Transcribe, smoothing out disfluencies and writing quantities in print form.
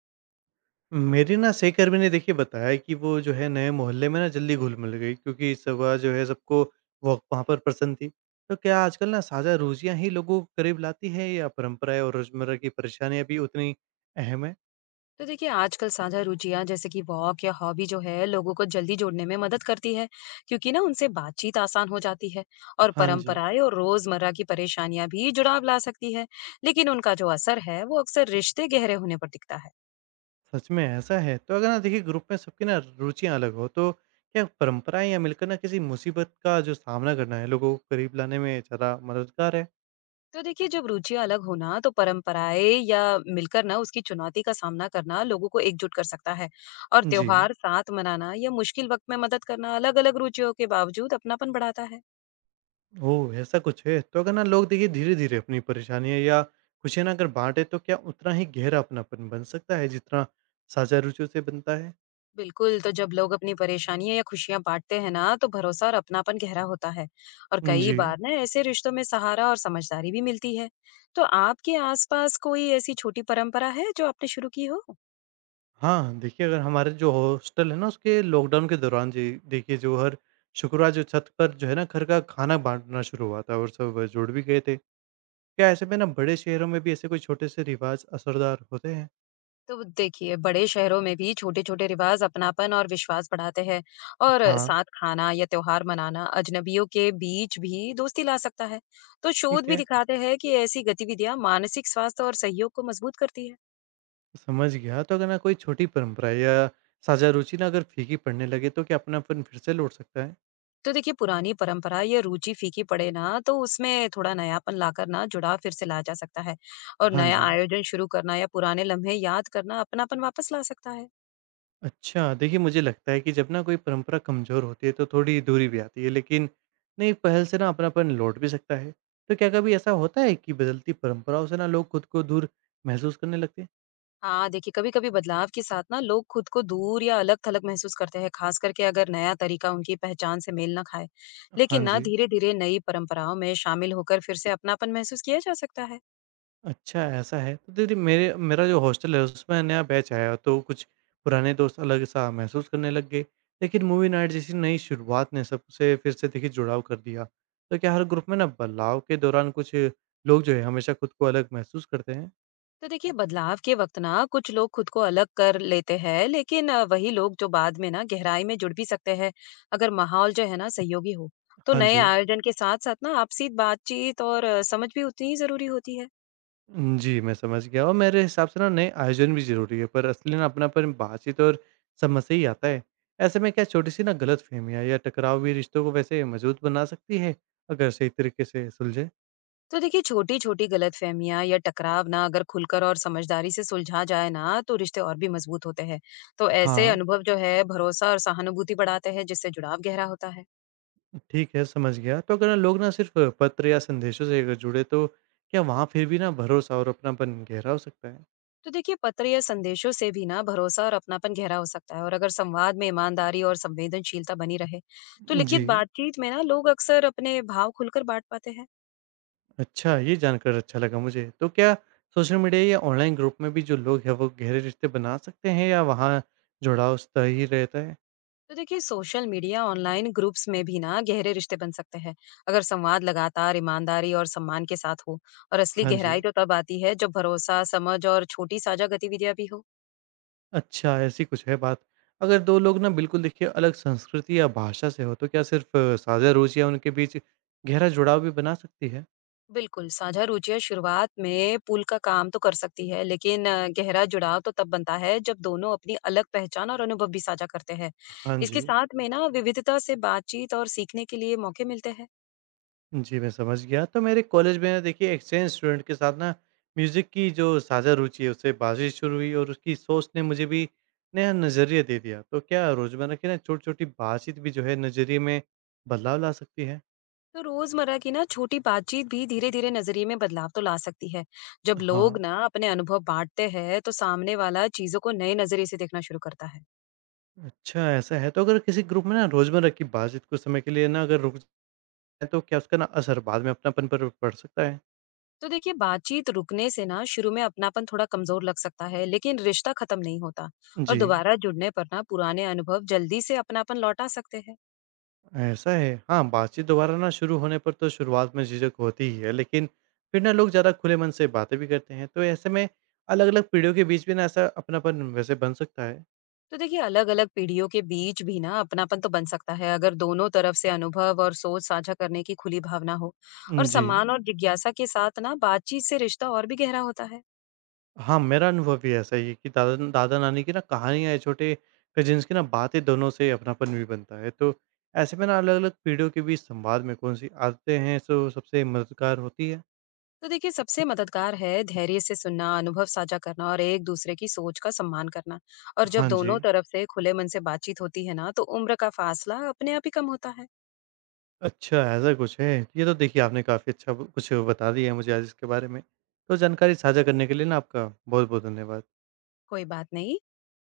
मेरे ना सहकर्मी ने देखिए बताया कि वो जो है नए मोहल्ले में ना जल्दी घुल मिल गई क्योंकि सुबह जो है सबको वॉक वहाँ पर पसंद थी। तो क्या आजकल ना साझा रुचियां ही लोगों को करीब लाती है या परंपराएं और रोजमर्रा की परेशानियां भी उतनी अहम है। तो देखिए आजकल साझा रुचियां जैसे कि वॉक या हॉबी जो है लोगों को जल्दी जोड़ने में मदद करती है, क्योंकि ना उनसे बातचीत आसान हो जाती है। और हाँ जी। परंपराएं और रोजमर्रा की परेशानियां भी जुड़ाव ला सकती है, लेकिन उनका जो असर है वो अक्सर रिश्ते गहरे होने पर दिखता है। सच में ऐसा है? तो अगर ना देखिए ग्रुप में सबकी ना रुचियां अलग हो तो क्या परंपराएं या मिलकर ना किसी मुसीबत का जो सामना करना है लोगों को करीब लाने में ज़्यादा मददगार है। तो देखिए जब रुचियां अलग होना तो परंपराएं या मिलकर ना उसकी चुनौती का सामना करना लोगों को एकजुट कर सकता है। और जी। त्योहार साथ मनाना या मुश्किल वक्त में मदद करना अलग अलग रुचियों के बावजूद अपनापन बढ़ाता है। ओह! ऐसा कुछ है? तो अगर ना लोग देखिए धीरे-धीरे अपनी परेशानियाँ या खुशियाँ ना अगर बाँटे तो क्या उतना ही गहरा अपनापन बन सकता है जितना साझा रुचियों से बनता है? बिल्कुल, तो जब लोग अपनी परेशानियाँ या खुशियाँ बाँटते हैं ना, तो भरोसा और अपनापन गहरा होता है। और कई जी। बार ना ऐसे रिश्तों में सहारा और समझदारी भी मिलती है। तो आपके आसपास कोई ऐसी छोटी परंपरा है जो आपने शुरू की हो? हाँ, देखिए अगर हमारे जो हॉस्टल है ना उसके लॉकडाउन के दौरान जी देखिए जो हर शुक्रवार जो छत पर जो है ना घर का खाना बाँटना शुरू हुआ था और सब जुड़ भी गए थे। क्या ऐसे में ना बड़े शहरों में भी ऐसे कोई छोटे से रिवाज़ असरदार होते हैं? तो देखिए, बड़े शहरों में भी छोटे-छोटे रिवाज अपनापन और विश्वास बढ़ाते हैं। और हाँ। साथ खाना या त्योहार मनाना अजनबियों के बीच भी दोस्ती ला सकता है। तो शोध ठीक भी है। दिखाते हैं कि ऐसी गतिविधियाँ मानसिक स्वास्थ्य और सहयोग को मजबूत करती है। समझ गया। तो अगर ना कोई छोटी परंपरा या साझा रुचि ना अगर फीकी पड़ने लगे तो क्या अपनापन फिर से लौट सकता है? तो देखिए पुरानी परंपरा या रुचि फीकी पड़े ना, तो उसमें थोड़ा नयापन लाकर ना जुड़ाव फिर से लाया जा सकता है। और हाँ नया जी। आयोजन शुरू करना या पुराने लम्हे याद करना अपनापन वापस ला सकता है। अच्छा, देखिए मुझे लगता है कि जब ना कोई परंपरा कमज़ोर होती है तो थोड़ी दूरी भी आती है, लेकिन नई पहल से ना अपनापन लौट भी सकता है। तो क्या कभी ऐसा होता है कि बदलती परंपराओं से ना लोग खुद को दूर महसूस करने लगते हैं? हाँ देखिए कभी कभी बदलाव के साथ ना लोग खुद को दूर या अलग थलग महसूस करते हैं, खास करके अगर नया तरीका उनकी पहचान से मेल ना खाए। लेकिन हाँ ना जी। धीरे धीरे नई परंपराओं में शामिल होकर फिर से अपनापन महसूस किया जा सकता है। अच्छा ऐसा है। तो दीदी मेरे मेरा जो हॉस्टल है उसमें नया बैच आया तो कुछ पुराने दोस्त अलग-सा महसूस करने लग गए। लेकिन मूवी नाइट जैसी नई शुरुआत ने सबसे फिर से देखिए जुड़ाव कर दिया। तो क्या हर ग्रुप में ना बदलाव के दौरान कुछ लोग जो है हमेशा खुद को अलग महसूस करते हैं? तो देखिए बदलाव के वक्त ना कुछ लोग खुद को अलग कर लेते हैं, लेकिन वही लोग जो बाद में ना गहराई में जुड़ भी सकते हैं अगर माहौल जो है ना सहयोगी हो। तो हाँ नए जी। आयोजन के साथ साथ ना आपसी बातचीत और समझ भी उतनी ही जरूरी होती है। जी मैं समझ गया और मेरे हिसाब से ना नए आयोजन भी ज़रूरी है पर असली ना अपनापन बातचीत और समझ से ही आता है। ऐसे में क्या छोटी-सी ना गलतफ़हमियाँ या टकराव भी रिश्तों को वैसे मज़बूत बना सकती है अगर सही तरीके से सुलझे? तो देखिए छोटी छोटी गलतफहमियां या टकराव ना अगर खुलकर और समझदारी से सुलझा जाए ना, तो रिश्ते और भी मजबूत होते हैं। तो ऐसे हाँ। अनुभव जो है भरोसा और सहानुभूति बढ़ाते हैं, जिससे जुड़ाव गहरा होता है। ठीक है, समझ गया। तो अगर ना लोग ना सिर्फ़ पत्र या संदेशों से अगर जुड़े तो क्या वहाँ फिर भी ना भरोसा और अपनापन गहरा हो सकता है? तो देखिए पत्र या संदेशों से भी ना भरोसा और अपनापन गहरा हो सकता है, और अगर संवाद में ईमानदारी और संवेदनशीलता बनी रहे तो लिखित जी। बातचीत में ना लोग अक्सर अपने भाव खुलकर बांट पाते हैं। अच्छा, ये जानकर अच्छा लगा मुझे। तो क्या सोशल मीडिया या ऑनलाइन ग्रुप में भी जो लोग हैं वो गहरे रिश्ते बना सकते हैं या वहाँ जुड़ाव स्थायी ही रहता है? तो देखिए सोशल मीडिया ऑनलाइन ग्रुप्स में भी ना गहरे रिश्ते बन सकते हैं अगर संवाद लगातार ईमानदारी और सम्मान के साथ हो। और असली हाँ जी। गहराई तो तब आती है जब भरोसा समझ और छोटी साझा गतिविधियां भी हो। अच्छा, ऐसी कुछ है बात। अगर 2 लोग ना बिल्कुल देखिए अलग संस्कृति या भाषा से हो तो क्या सिर्फ़ साझा रुचि या उनके बीच गहरा जुड़ाव भी बना सकती है? बिल्कुल, साझा रुचियाँ शुरुआत में पुल का काम तो कर सकती है, लेकिन गहरा जुड़ाव तो तब बनता है जब दोनों अपनी अलग पहचान और अनुभव भी साझा करते हैं। हाँ इसके जी। साथ में ना विविधता से बातचीत और सीखने के लिए मौके मिलते हैं। जी, मैं समझ गया। तो मेरे कॉलेज में ना देखिए एक्सचेंज स्टूडेंट के साथ ना म्यूज़िक की जो साझा रुचि है उससे बातचीत शुरू हुई और उसकी सोच ने मुझे भी नया नज़रिया दे दिया। तो क्या रोज़मर्रा की ना छोटी-छोटी बातचीत भी जो है नज़रिए में बदलाव ला सकती है? तो रोजमर्रा की ना छोटी बातचीत भी धीरे-धीरे नजरिए में बदलाव तो ला सकती है। जब लोग हाँ। ना अपने अनुभव बाँटते हैं, तो सामने वाला चीज़ों को नए नजरिए से देखना शुरू करता है। अच्छा ऐसा है। तो अगर किसी ग्रुप में ना रोज़मर्रा की बातचीत कुछ समय के लिए ना अगर रुक जाए तो क्या उसका ना असर बाद में अपनापन पर पड़ सकता है? तो देखिए बातचीत रुकने से ना शुरू में अपनापन थोड़ा कमजोर लग सकता है, लेकिन रिश्ता खत्म नहीं होता। और जी। दोबारा जुड़ने पर ना पुराने अनुभव जल्दी से अपनापन लौटा सकते हैं। ऐसा है। हाँ, बातचीत दोबारा ना शुरू होने पर तो शुरुआत में झिझक होती ही है, लेकिन फिर ना लोग ज़्यादा खुले मन से बातें भी करते हैं, तो ऐसे में अलग-अलग पीढ़ियों के बीच भी ना ऐसा अपनापन वैसे बन सकता है। तो देखिए अलग अलग पीढ़ियों के बीच भी ना अपनापन तो बन सकता है अगर दोनों तरफ से अनुभव और सोच साझा करने की खुली भावना हो। और जी। सम्मान और जिज्ञासा के साथ ना बातचीत से रिश्ता और भी गहरा होता है। हाँ, मेरा अनुभव भी ऐसा ही है कि दादा दादा-नानी की ना कहानियाँ या छोटे कज़िन्स की ना बातें दोनों से अपनापन भी बनता है, तो ऐसे में ना अलग-अलग पीढ़ियों के बीच संवाद में कौन-सी आदतें हैं सो सबसे मददगार होती है? तो देखिए सबसे मददगार है धैर्य से सुनना, अनुभव साझा करना और एक दूसरे की सोच का सम्मान करना। और जब हाँ जी। दोनों तरफ से खुले मन से बातचीत होती है ना, तो उम्र का फासला अपने आप ही कम होता है। अच्छा, ऐसा कुछ है। ये तो देखिए आपने काफ़ी अच्छा ब कुछ बता दिया है मुझे आज इसके बारे में। तो जानकारी साझा करने के लिए ना आपका बहुत-बहुत धन्यवाद। कोई बात नहीं।